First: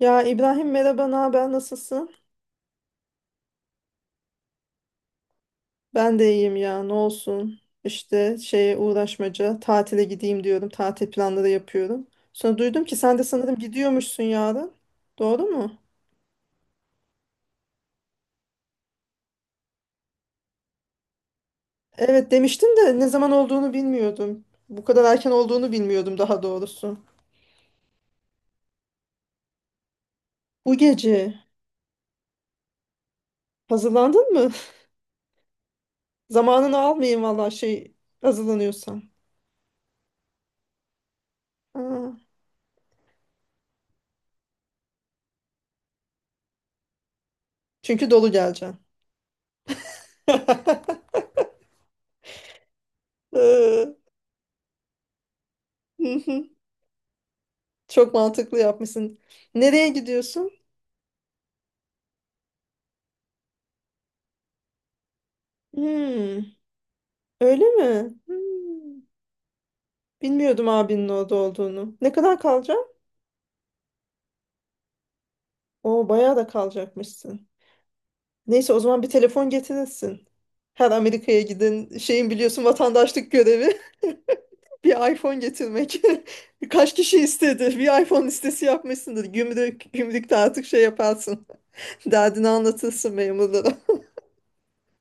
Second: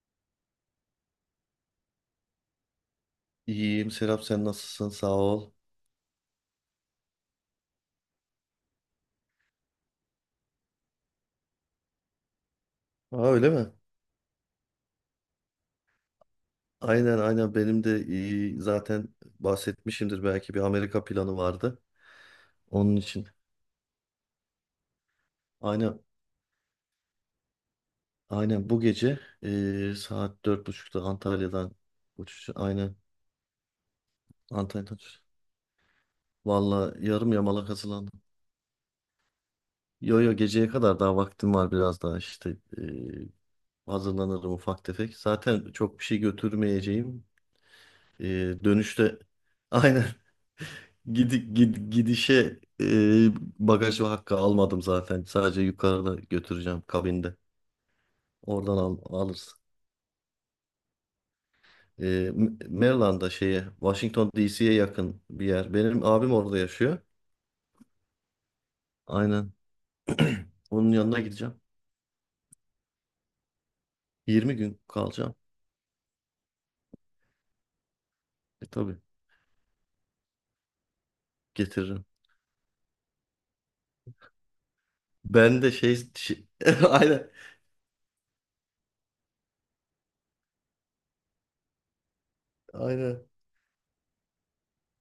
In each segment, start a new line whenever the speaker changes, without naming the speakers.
Ya İbrahim merhaba, ne haber, nasılsın?
İyiyim Serap, sen nasılsın, sağ ol.
Ben de iyiyim ya, ne olsun. İşte şeye uğraşmaca, tatile gideyim diyorum, tatil planları yapıyorum. Sonra duydum ki sen
Aa,
de
öyle
sanırım
mi?
gidiyormuşsun yarın. Doğru mu?
Aynen, benim de iyi zaten, bahsetmişimdir belki, bir Amerika planı vardı.
Evet demiştin
Onun
de ne
için.
zaman olduğunu bilmiyordum. Bu kadar erken olduğunu
Aynen
bilmiyordum daha doğrusu.
aynen bu gece saat dört
Bu
buçukta
gece
Antalya'dan uçuş. Aynen,
hazırlandın mı?
Antalya'dan uçuş.
Zamanını
Valla
almayayım
yarım
valla
yamalak
şey
hazırlandım.
hazırlanıyorsam.
Yo yo, geceye kadar daha vaktim var, biraz
Aa,
daha işte, hazırlanırım ufak tefek. Zaten çok bir şey götürmeyeceğim.
çünkü dolu geleceğim.
Dönüşte aynen. Gidişe
Ee,
bagaj hakkı almadım zaten. Sadece
hı
yukarıda
hı.
götüreceğim, kabinde.
Çok mantıklı
Oradan
yapmışsın.
alırız.
Nereye gidiyorsun?
E, M- Maryland'da şeye, Washington DC'ye yakın bir yer. Benim abim
Hmm,
orada yaşıyor.
öyle mi? Hmm,
Aynen.
bilmiyordum
Onun
abinin
yanına
orada
gideceğim.
olduğunu. Ne kadar kalacağım?
20 gün kalacağım.
Oo, bayağı da kalacakmışsın.
E
Neyse o
tabii,
zaman bir telefon getirirsin. Her Amerika'ya giden
getiririm.
şeyin biliyorsun vatandaşlık görevi bir iPhone
Ben de
getirmek. Kaç kişi
aynen.
istedi? Bir iPhone listesi yapmışsındır. Gümrükte artık şey yaparsın. Derdini anlatırsın
Aynen.
memurlara.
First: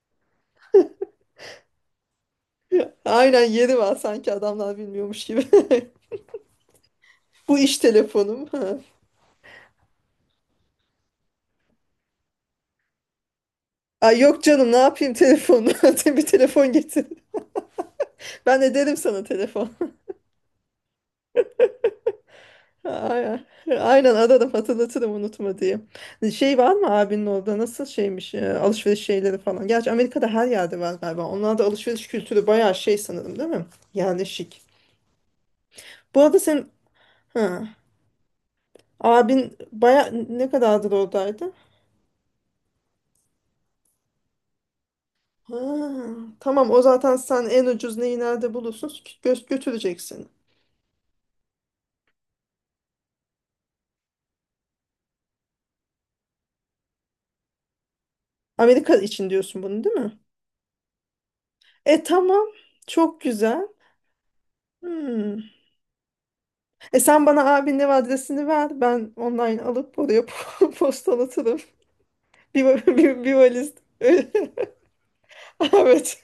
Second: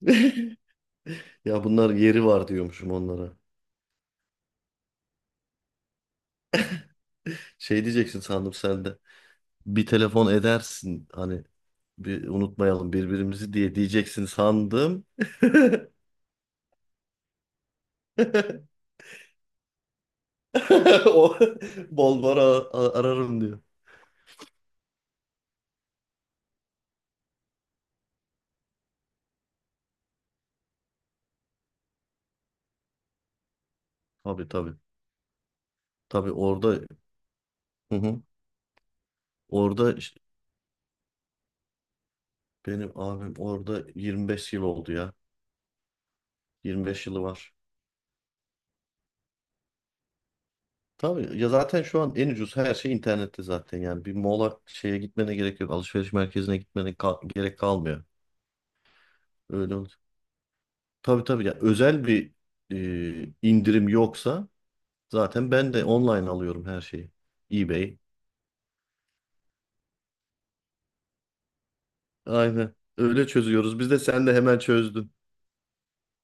Ya bunlar yeri var diyormuşum onlara.
Aynen yeri var sanki adamlar bilmiyormuş gibi. Bu iş
Şey diyeceksin
telefonum.
sandım
Ha.
sen de, bir telefon edersin hani, bir unutmayalım birbirimizi diye
Ay
diyeceksin
yok canım ne
sandım.
yapayım telefonu. Bir telefon getir. Ben ederim sana telefon.
O bol bol ara-
Aynen,
ararım diyor.
aynen ararım, hatırlatırım unutma diye. Şey var mı abinin orada nasıl şeymiş alışveriş şeyleri falan. Gerçi Amerika'da her yerde var galiba. Onlarda alışveriş kültürü bayağı şey sanırım değil mi?
Tabii
Yerleşik.
tabii.
Bu
Tabii
arada sen
orada,
ha,
hı hı.
abin
Orada
baya
ş-
ne kadardır oradaydı?
benim abim orada 25 yıl oldu ya.
Ha, tamam o
25
zaten
yılı
sen
var.
en ucuz neyi nerede bulursun götüreceksin.
Tabii ya, zaten şu an en ucuz her şey internette zaten, yani bir mola şeye gitmene gerek yok. Alışveriş merkezine gerek kalmıyor.
Amerika için diyorsun
Öyle
bunu
oldu.
değil mi?
Tabii tabii ya,
E
özel bir
tamam, çok güzel.
indirim yoksa
Hmm.
zaten ben de online alıyorum her
E
şeyi.
sen bana abinin ev
eBay.
adresini ver. Ben online alıp oraya postalatırım.
Aynen.
Va- bir,
Öyle
bir valiz.
çözüyoruz. Biz de sen de hemen çözdün.
Evet.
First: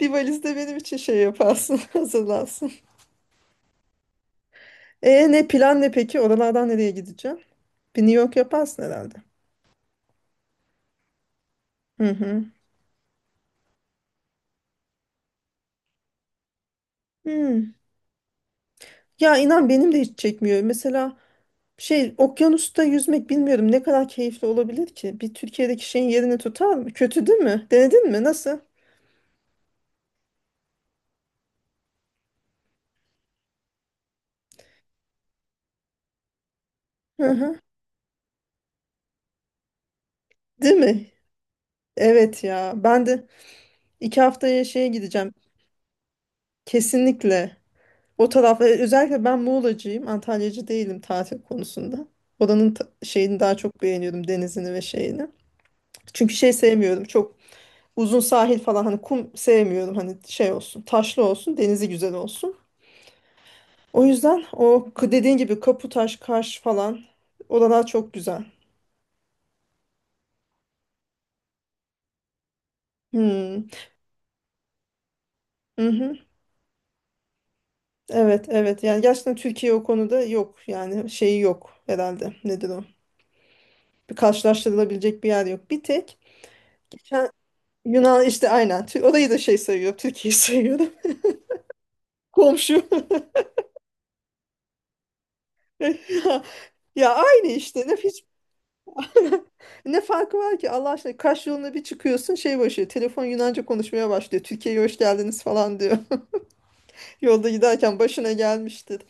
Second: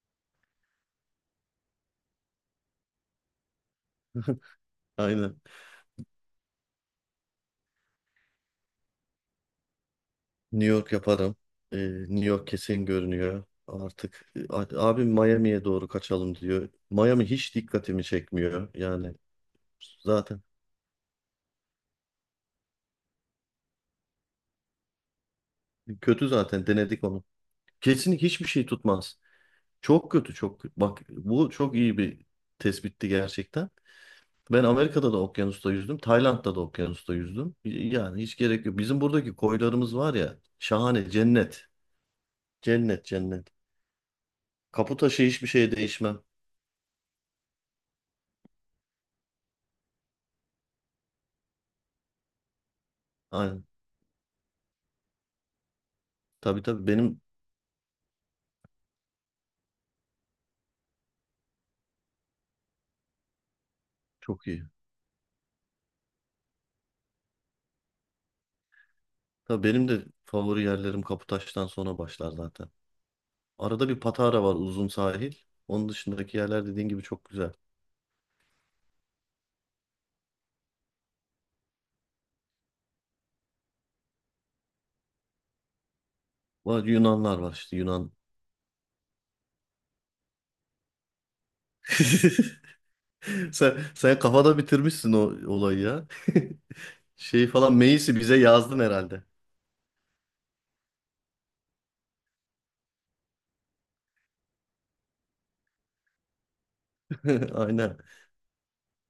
Bir valiz de benim için şey yaparsın. Hazırlarsın. E
Aynen.
ne plan ne peki? Oralardan nereye gideceğim? Bir New York yaparsın herhalde.
New York yaparım. Ee,
Hı
New
hı.
York kesin görünüyor artık. Abim Miami'ye doğru kaçalım diyor. Miami hiç
Hmm.
dikkatimi çekmiyor. Yani
Ya inan benim de hiç
zaten
çekmiyor. Mesela şey okyanusta yüzmek bilmiyorum ne kadar keyifli olabilir ki? Bir Türkiye'deki şeyin
kötü,
yerini
zaten
tutar mı?
denedik onu.
Kötü değil mi? Denedin
Kesin
mi?
hiçbir
Nasıl?
şey tutmaz. Çok kötü, çok. Bak bu çok iyi bir tespitti gerçekten. Ben Amerika'da da okyanusta yüzdüm. Tayland'da da okyanusta
Hı
yüzdüm.
hı.
Yani hiç gerek yok. Bizim buradaki koylarımız var ya.
Değil mi?
Şahane. Cennet.
Evet ya.
Cennet
Ben de
cennet.
2 haftaya şeye
Kapı taşı
gideceğim.
hiçbir şeye değişmem.
Kesinlikle. O taraf özellikle ben Muğlacıyım. Antalyacı değilim tatil konusunda. Oranın şeyini daha
Aynen.
çok beğeniyorum, denizini ve şeyini. Çünkü şey
Tabii tabii,
sevmiyorum.
benim
Çok uzun sahil falan hani kum sevmiyorum. Hani şey olsun, taşlı olsun, denizi güzel olsun. O yüzden
çok iyi.
o dediğin gibi Kaputaş, Kaş falan oralar çok güzel.
Tabii benim de favori yerlerim Kaputaş'tan sonra başlar zaten.
Hmm.
Arada bir Patara var, uzun sahil. Onun
Mhm.
dışındaki yerler dediğin gibi çok güzel.
Evet, evet. Yani gerçekten Türkiye o konuda yok. Yani şeyi yok herhalde. Nedir o? Bir karşılaştırılabilecek bir yer yok. Bir tek
Var,
Ken-
Yunanlar var işte, Yunan.
Yunan işte, aynen. Orayı da şey sayıyor. Türkiye'yi sayıyorum. Komşu.
Sen kafada bitirmişsin o olayı ya.
Ya, ya, aynı
Şey falan
işte. Ne,
Meis'i
hiç,
bize yazdın herhalde.
ne farkı var ki Allah aşkına. Kaş yoluna bir çıkıyorsun şey başlıyor. Telefon Yunanca konuşmaya başlıyor. Türkiye'ye hoş geldiniz falan diyor. Yolda
Aynen.
giderken başına gelmiştir.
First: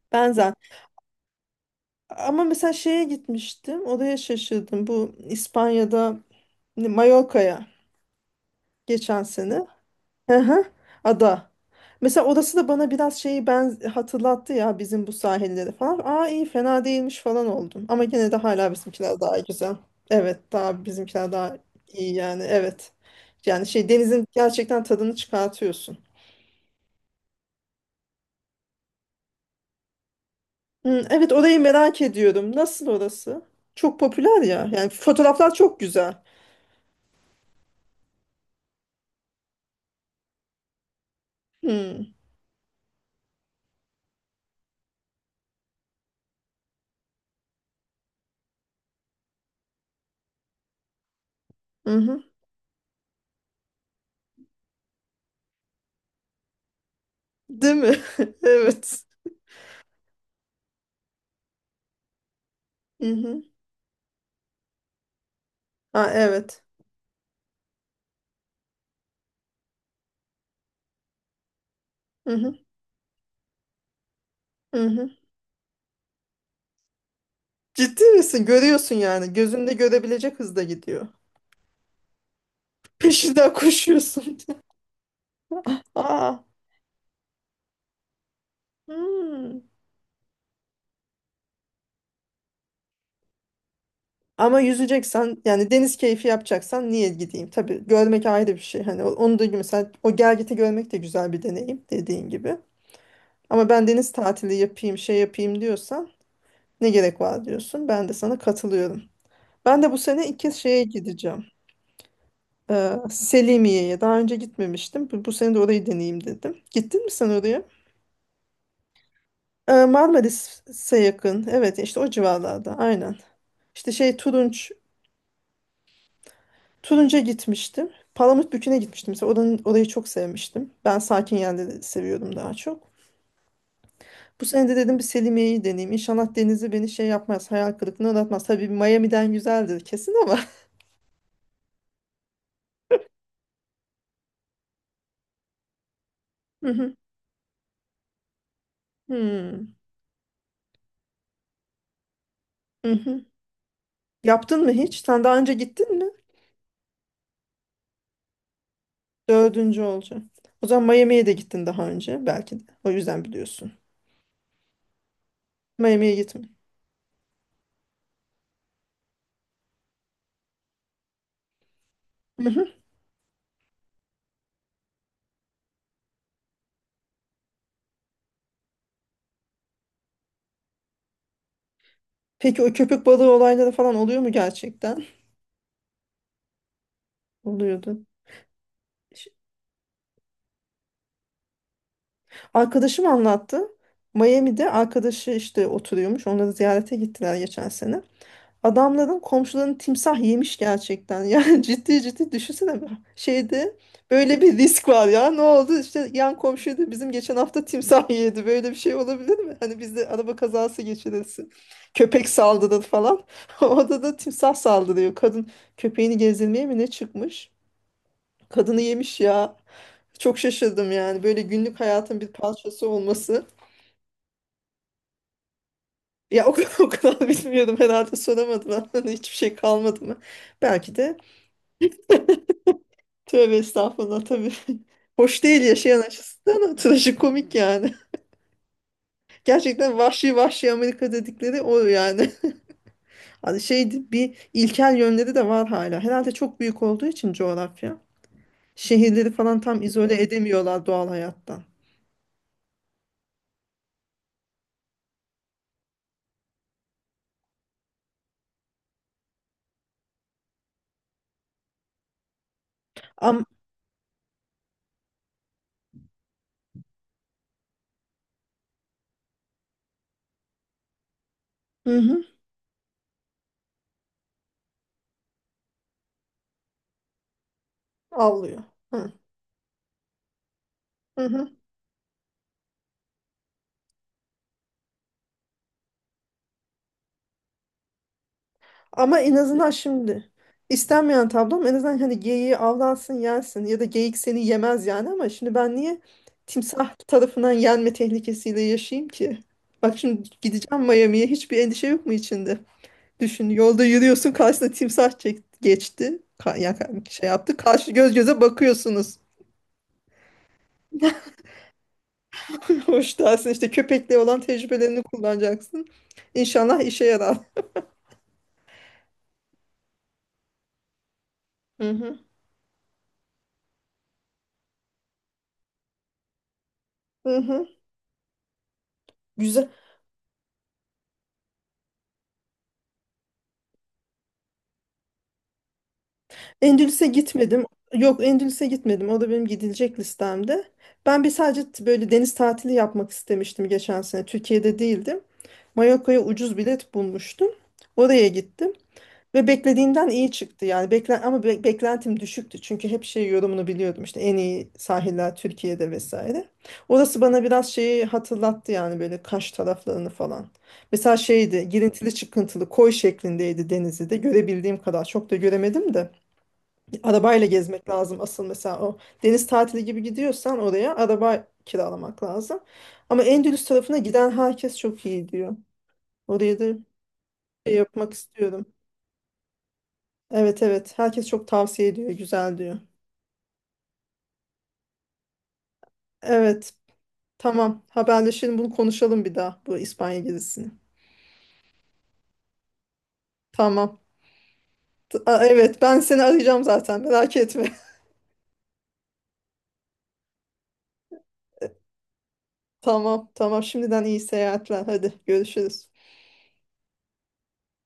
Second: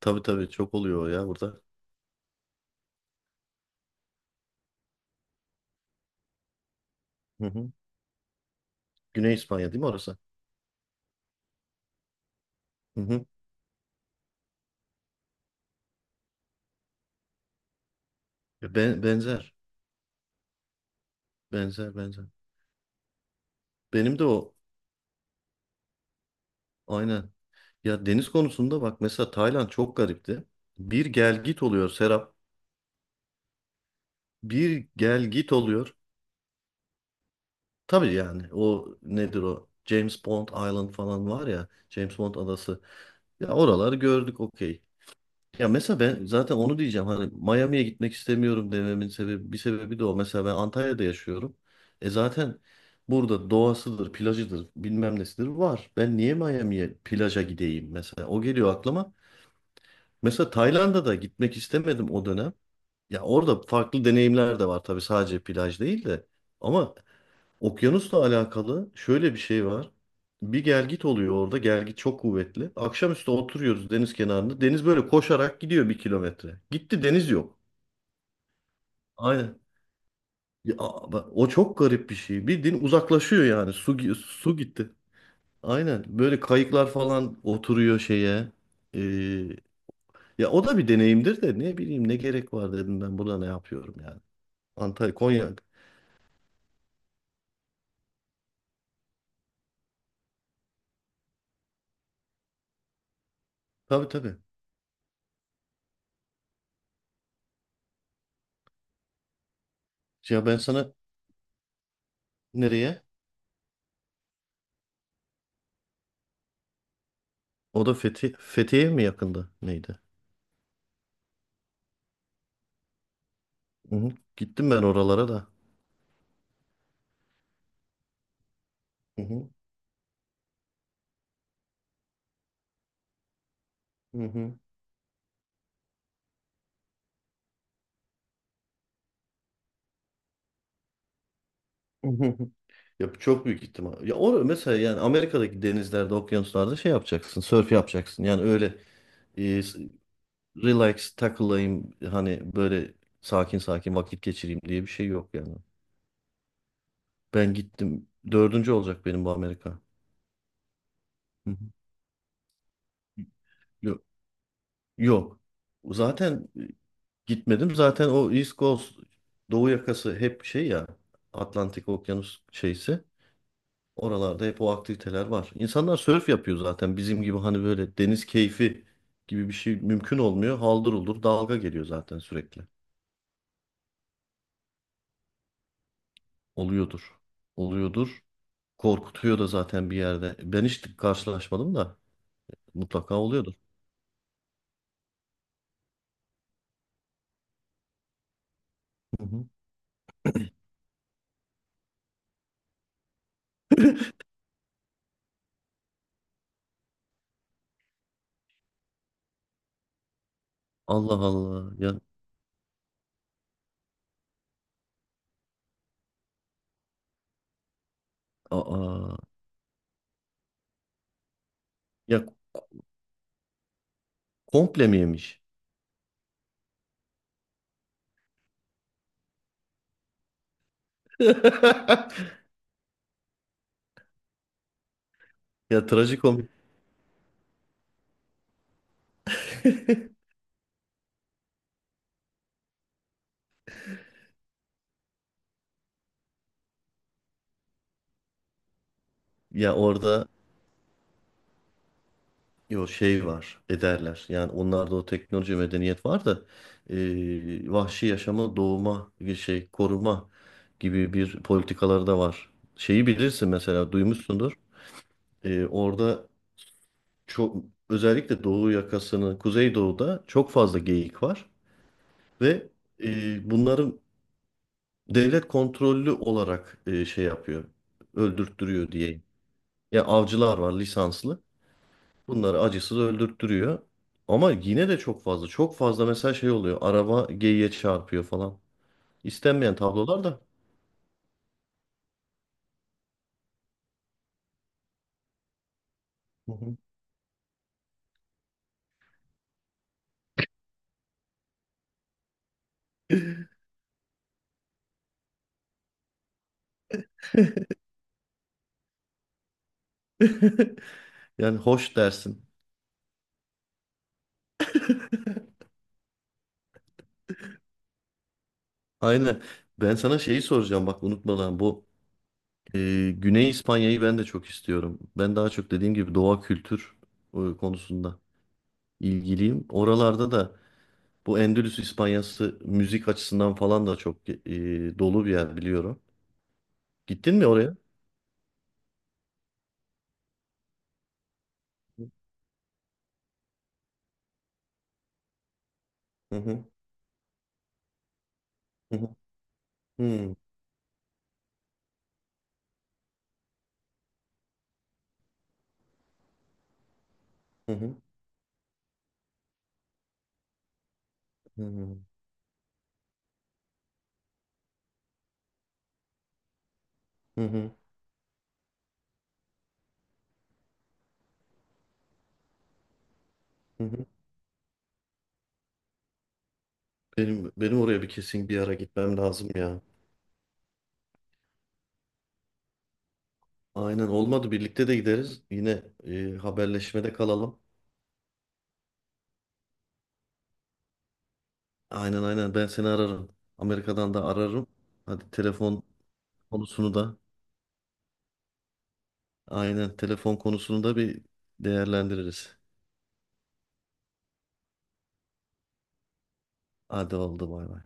Tabii tabii,
Benzer.
çok oluyor o ya burada.
Ama mesela şeye gitmiştim. Oraya şaşırdım. Bu İspanya'da
Hı
Mallorca'ya,
hı.
geçen
Güney
sene.
İspanya değil mi orası?
Hı hı. Ada. Mesela orası da bana
Hı
biraz
hı.
şeyi ben hatırlattı ya, bizim bu sahilleri falan. Aa iyi fena değilmiş falan oldum. Ama gene de hala bizimkiler daha
Benzer.
güzel. Evet, daha bizimkiler daha
Benzer
iyi
benzer.
yani, evet. Yani şey
Benim de
denizin
o,
gerçekten tadını çıkartıyorsun.
aynen. Ya deniz konusunda bak, mesela Tayland çok garipti. Bir
Hı, evet,
gel
orayı
git oluyor
merak
Serap.
ediyorum. Nasıl orası? Çok popüler ya. Yani
Bir gel git
fotoğraflar çok
oluyor.
güzel.
Tabii yani o nedir o? James Bond Island falan var ya.
Hı.
James Bond adası. Ya oraları gördük, okey. Ya mesela ben zaten onu diyeceğim, hani Miami'ye gitmek istemiyorum dememin sebebi, bir sebebi de o. Mesela ben Antalya'da yaşıyorum.
Hı
E
hı.
zaten burada doğasıdır, plajıdır, bilmem nesidir var. Ben niye Miami'ye plaja
Değil
gideyim
mi?
mesela? O geliyor
Evet.
aklıma. Mesela Tayland'a da gitmek istemedim o dönem.
Hı
Ya
hı.
orada farklı deneyimler de var tabii, sadece plaj değil
Ha,
de.
evet.
Ama okyanusla alakalı şöyle bir şey var. Bir gelgit oluyor orada. Gelgit çok
Hı hı.
kuvvetli. Akşamüstü oturuyoruz deniz kenarında.
Hı
Deniz böyle
hı.
koşarak gidiyor 1 kilometre. Gitti, deniz yok.
Ciddi misin? Görüyorsun yani.
Aynen.
Gözünde görebilecek hızda
Ya
gidiyor.
bak, o çok garip bir şey. Bildiğin uzaklaşıyor
Peşinden
yani.
koşuyorsun.
Su gitti. Aynen. Böyle
Aa.
kayıklar falan oturuyor şeye. Ee,
Hmm.
ya o da bir deneyimdir de, ne bileyim, ne gerek var dedim, ben burada ne yapıyorum yani.
Ama
Antalya,
yüzeceksen
Konya.
yani, deniz keyfi yapacaksan niye gideyim? Tabii görmek ayrı bir şey. Hani onu da mesela, o gelgiti görmek de güzel bir deneyim dediğin gibi. Ama ben
Tabii
deniz
tabii.
tatili yapayım, şey yapayım diyorsan ne gerek var diyorsun. Ben de sana katılıyorum. Ben de bu sene ilk
Ya
kez
ben
şeye
sana,
gideceğim.
nereye?
Selimiye'ye. Daha önce gitmemiştim. Bu sene de orayı deneyeyim dedim. Gittin mi sen oraya?
O da Fethiye mi yakında? Neydi?
Marmaris'e yakın. Evet işte o civarlarda, aynen. İşte
Hı hı.
şey
Gittim
Turunç,
ben oralara da.
Turunç'a gitmiştim. Palamutbükü'ne gitmiştim.
Hı
Mesela
hı.
orayı çok sevmiştim. Ben sakin yerleri seviyorum daha çok.
Hı
Bu
hı.
sene de dedim bir Selimiye'yi deneyeyim. İnşallah denizi beni şey yapmaz, hayal kırıklığına uğratmaz. Tabii Miami'den güzeldir kesin ama.
Ya çok büyük ihtimal. Ya or mesela yani Amerika'daki denizlerde,
Hı
okyanuslarda şey
hı.
yapacaksın, sörf yapacaksın. Yani öyle e,
Hmm.
s- relax takılayım, hani
Hı
böyle
hı.
sakin sakin vakit geçireyim
Yaptın mı
diye bir
hiç?
şey
Sen
yok
daha önce
yani.
gittin mi?
Ben gittim. Dördüncü olacak benim bu Amerika.
Dördüncü olacak. O zaman Miami'ye de
Hı hı.
gittin daha önce belki de. O yüzden biliyorsun.
Yok. Yok.
Miami'ye gitme.
Zaten e, gitmedim. Zaten o East Coast, Doğu yakası hep şey ya, Atlantik Okyanus şeysi. Oralarda hep o aktiviteler var. İnsanlar sörf yapıyor zaten. Bizim gibi hani böyle deniz keyfi gibi bir şey mümkün olmuyor. Haldır uldur dalga geliyor zaten
Peki
sürekli.
o köpük balığı olayları falan oluyor mu gerçekten?
Oluyordur.
Oluyordu.
Oluyordur.
Ş-
Korkutuyor da zaten bir yerde. Ben hiç karşılaşmadım da
Arkadaşım
mutlaka oluyordur.
anlattı. Miami'de arkadaşı işte oturuyormuş. Onları ziyarete gittiler geçen sene. Adamların
Hı hı.
komşularını timsah yemiş gerçekten. Yani ciddi ciddi düşünsene. Şeyde böyle bir risk var ya. Ne oldu? İşte yan komşuydu bizim, geçen hafta timsah yedi. Böyle bir şey olabilir mi? Hani bizde araba kazası
Allah
geçirirsin.
Allah. Ya,
Köpek saldırır falan. Orada da timsah saldırıyor. Kadın köpeğini gezdirmeye mi ne çıkmış? Kadını
aa,
yemiş ya. Çok şaşırdım yani. Böyle günlük hayatın
ya
bir parçası olması.
komple mi yemiş?
Ya o kadar, o kadar bilmiyordum herhalde, soramadılar. Hani hiçbir şey kalmadı mı? Belki de tövbe estağfurullah tabii. Hoş değil
Ya
yaşayan
trajikomik.
açısından ama trajikomik yani. Gerçekten vahşi vahşi Amerika dedikleri o yani. Hani şey bir ilkel yönleri de var hala. Herhalde çok büyük olduğu için coğrafya. Şehirleri falan
Ya
tam izole
orada,
edemiyorlar doğal hayattan.
yo şey var ederler yani, onlarda o teknoloji medeniyet var da vahşi yaşamı doğuma bir şey koruma gibi bir politikaları da var. Şeyi
Am
bilirsin mesela, duymuşsundur. Orada çok, özellikle Doğu yakasını, Kuzeydoğu'da çok fazla geyik var
hı hı,
ve bunların devlet kontrollü olarak şey yapıyor,
avlıyor.
öldürttürüyor
Hı,
diye. Ya avcılar var,
hı
lisanslı.
hı.
Bunları acısız öldürttürüyor. Ama yine de çok fazla. Çok fazla mesela şey oluyor. Araba geyiğe çarpıyor falan.
Ama en azından
İstenmeyen
şimdi
tablolar da.
istenmeyen tablom, en azından hani geyiği avlansın yensin ya da geyik seni yemez yani, ama şimdi ben niye
Hı hı.
timsah tarafından yenme tehlikesiyle yaşayayım ki? Bak şimdi gideceğim Miami'ye, hiçbir endişe yok mu içinde? Düşün, yolda yürüyorsun karşısına timsah çek geçti. Ya şey yaptı, karşı göz göze bakıyorsunuz.
Yani hoş dersin.
Hoş dersin işte, köpekle olan tecrübelerini kullanacaksın. İnşallah işe yarar.
Aynen. Ben sana şeyi soracağım bak, unutmadan, bu
Hı hı.
Güney İspanya'yı ben de çok istiyorum. Ben daha çok dediğim gibi doğa kültür
Hı hı.
konusunda ilgiliyim.
Güzel.
Oralarda da bu Endülüs İspanyası müzik açısından falan da çok dolu bir yer biliyorum.
Endülüs'e
Gittin mi
gitmedim.
oraya?
Yok, Endülüs'e gitmedim. O da benim gidilecek listemde. Ben bir sadece böyle deniz tatili yapmak istemiştim geçen sene. Türkiye'de değildim. Mallorca'ya
Hı
ucuz
hı.
bilet bulmuştum. Oraya gittim.
Hı hı.
Ve beklediğimden iyi
Hı.
çıktı yani. Ama beklentim düşüktü. Çünkü hep şey yorumunu biliyordum işte, en iyi sahiller Türkiye'de vesaire. Orası bana biraz
Hı hı.
şeyi hatırlattı yani, böyle Kaş taraflarını falan. Mesela
Hı
şeydi,
hı.
girintili çıkıntılı koy şeklindeydi, denizi de görebildiğim kadar çok da göremedim de.
Hı
Arabayla
hı.
gezmek lazım asıl mesela, o deniz tatili gibi gidiyorsan oraya, araba kiralamak lazım. Ama Endülüs
Hı
tarafına
hı.
giden herkes çok iyi diyor. Oraya da
Benim
şey
benim oraya bir
yapmak
kesin bir
istiyorum.
ara gitmem lazım ya.
Evet, evet. Herkes çok tavsiye ediyor. Güzel diyor.
Aynen, olmadı birlikte de gideriz. Yine
Evet.
haberleşmede kalalım.
Tamam. Haberleşelim. Bunu konuşalım bir daha. Bu İspanya gezisini.
Aynen, ben seni ararım.
Tamam.
Amerika'dan da ararım. Hadi
Aa, evet.
telefon
Ben seni arayacağım
konusunu
zaten.
da,
Merak etme.
aynen telefon konusunu da bir değerlendiririz.
Tamam. Tamam. Şimdiden iyi seyahatler. Hadi görüşürüz.
Hadi, oldu, bay bay.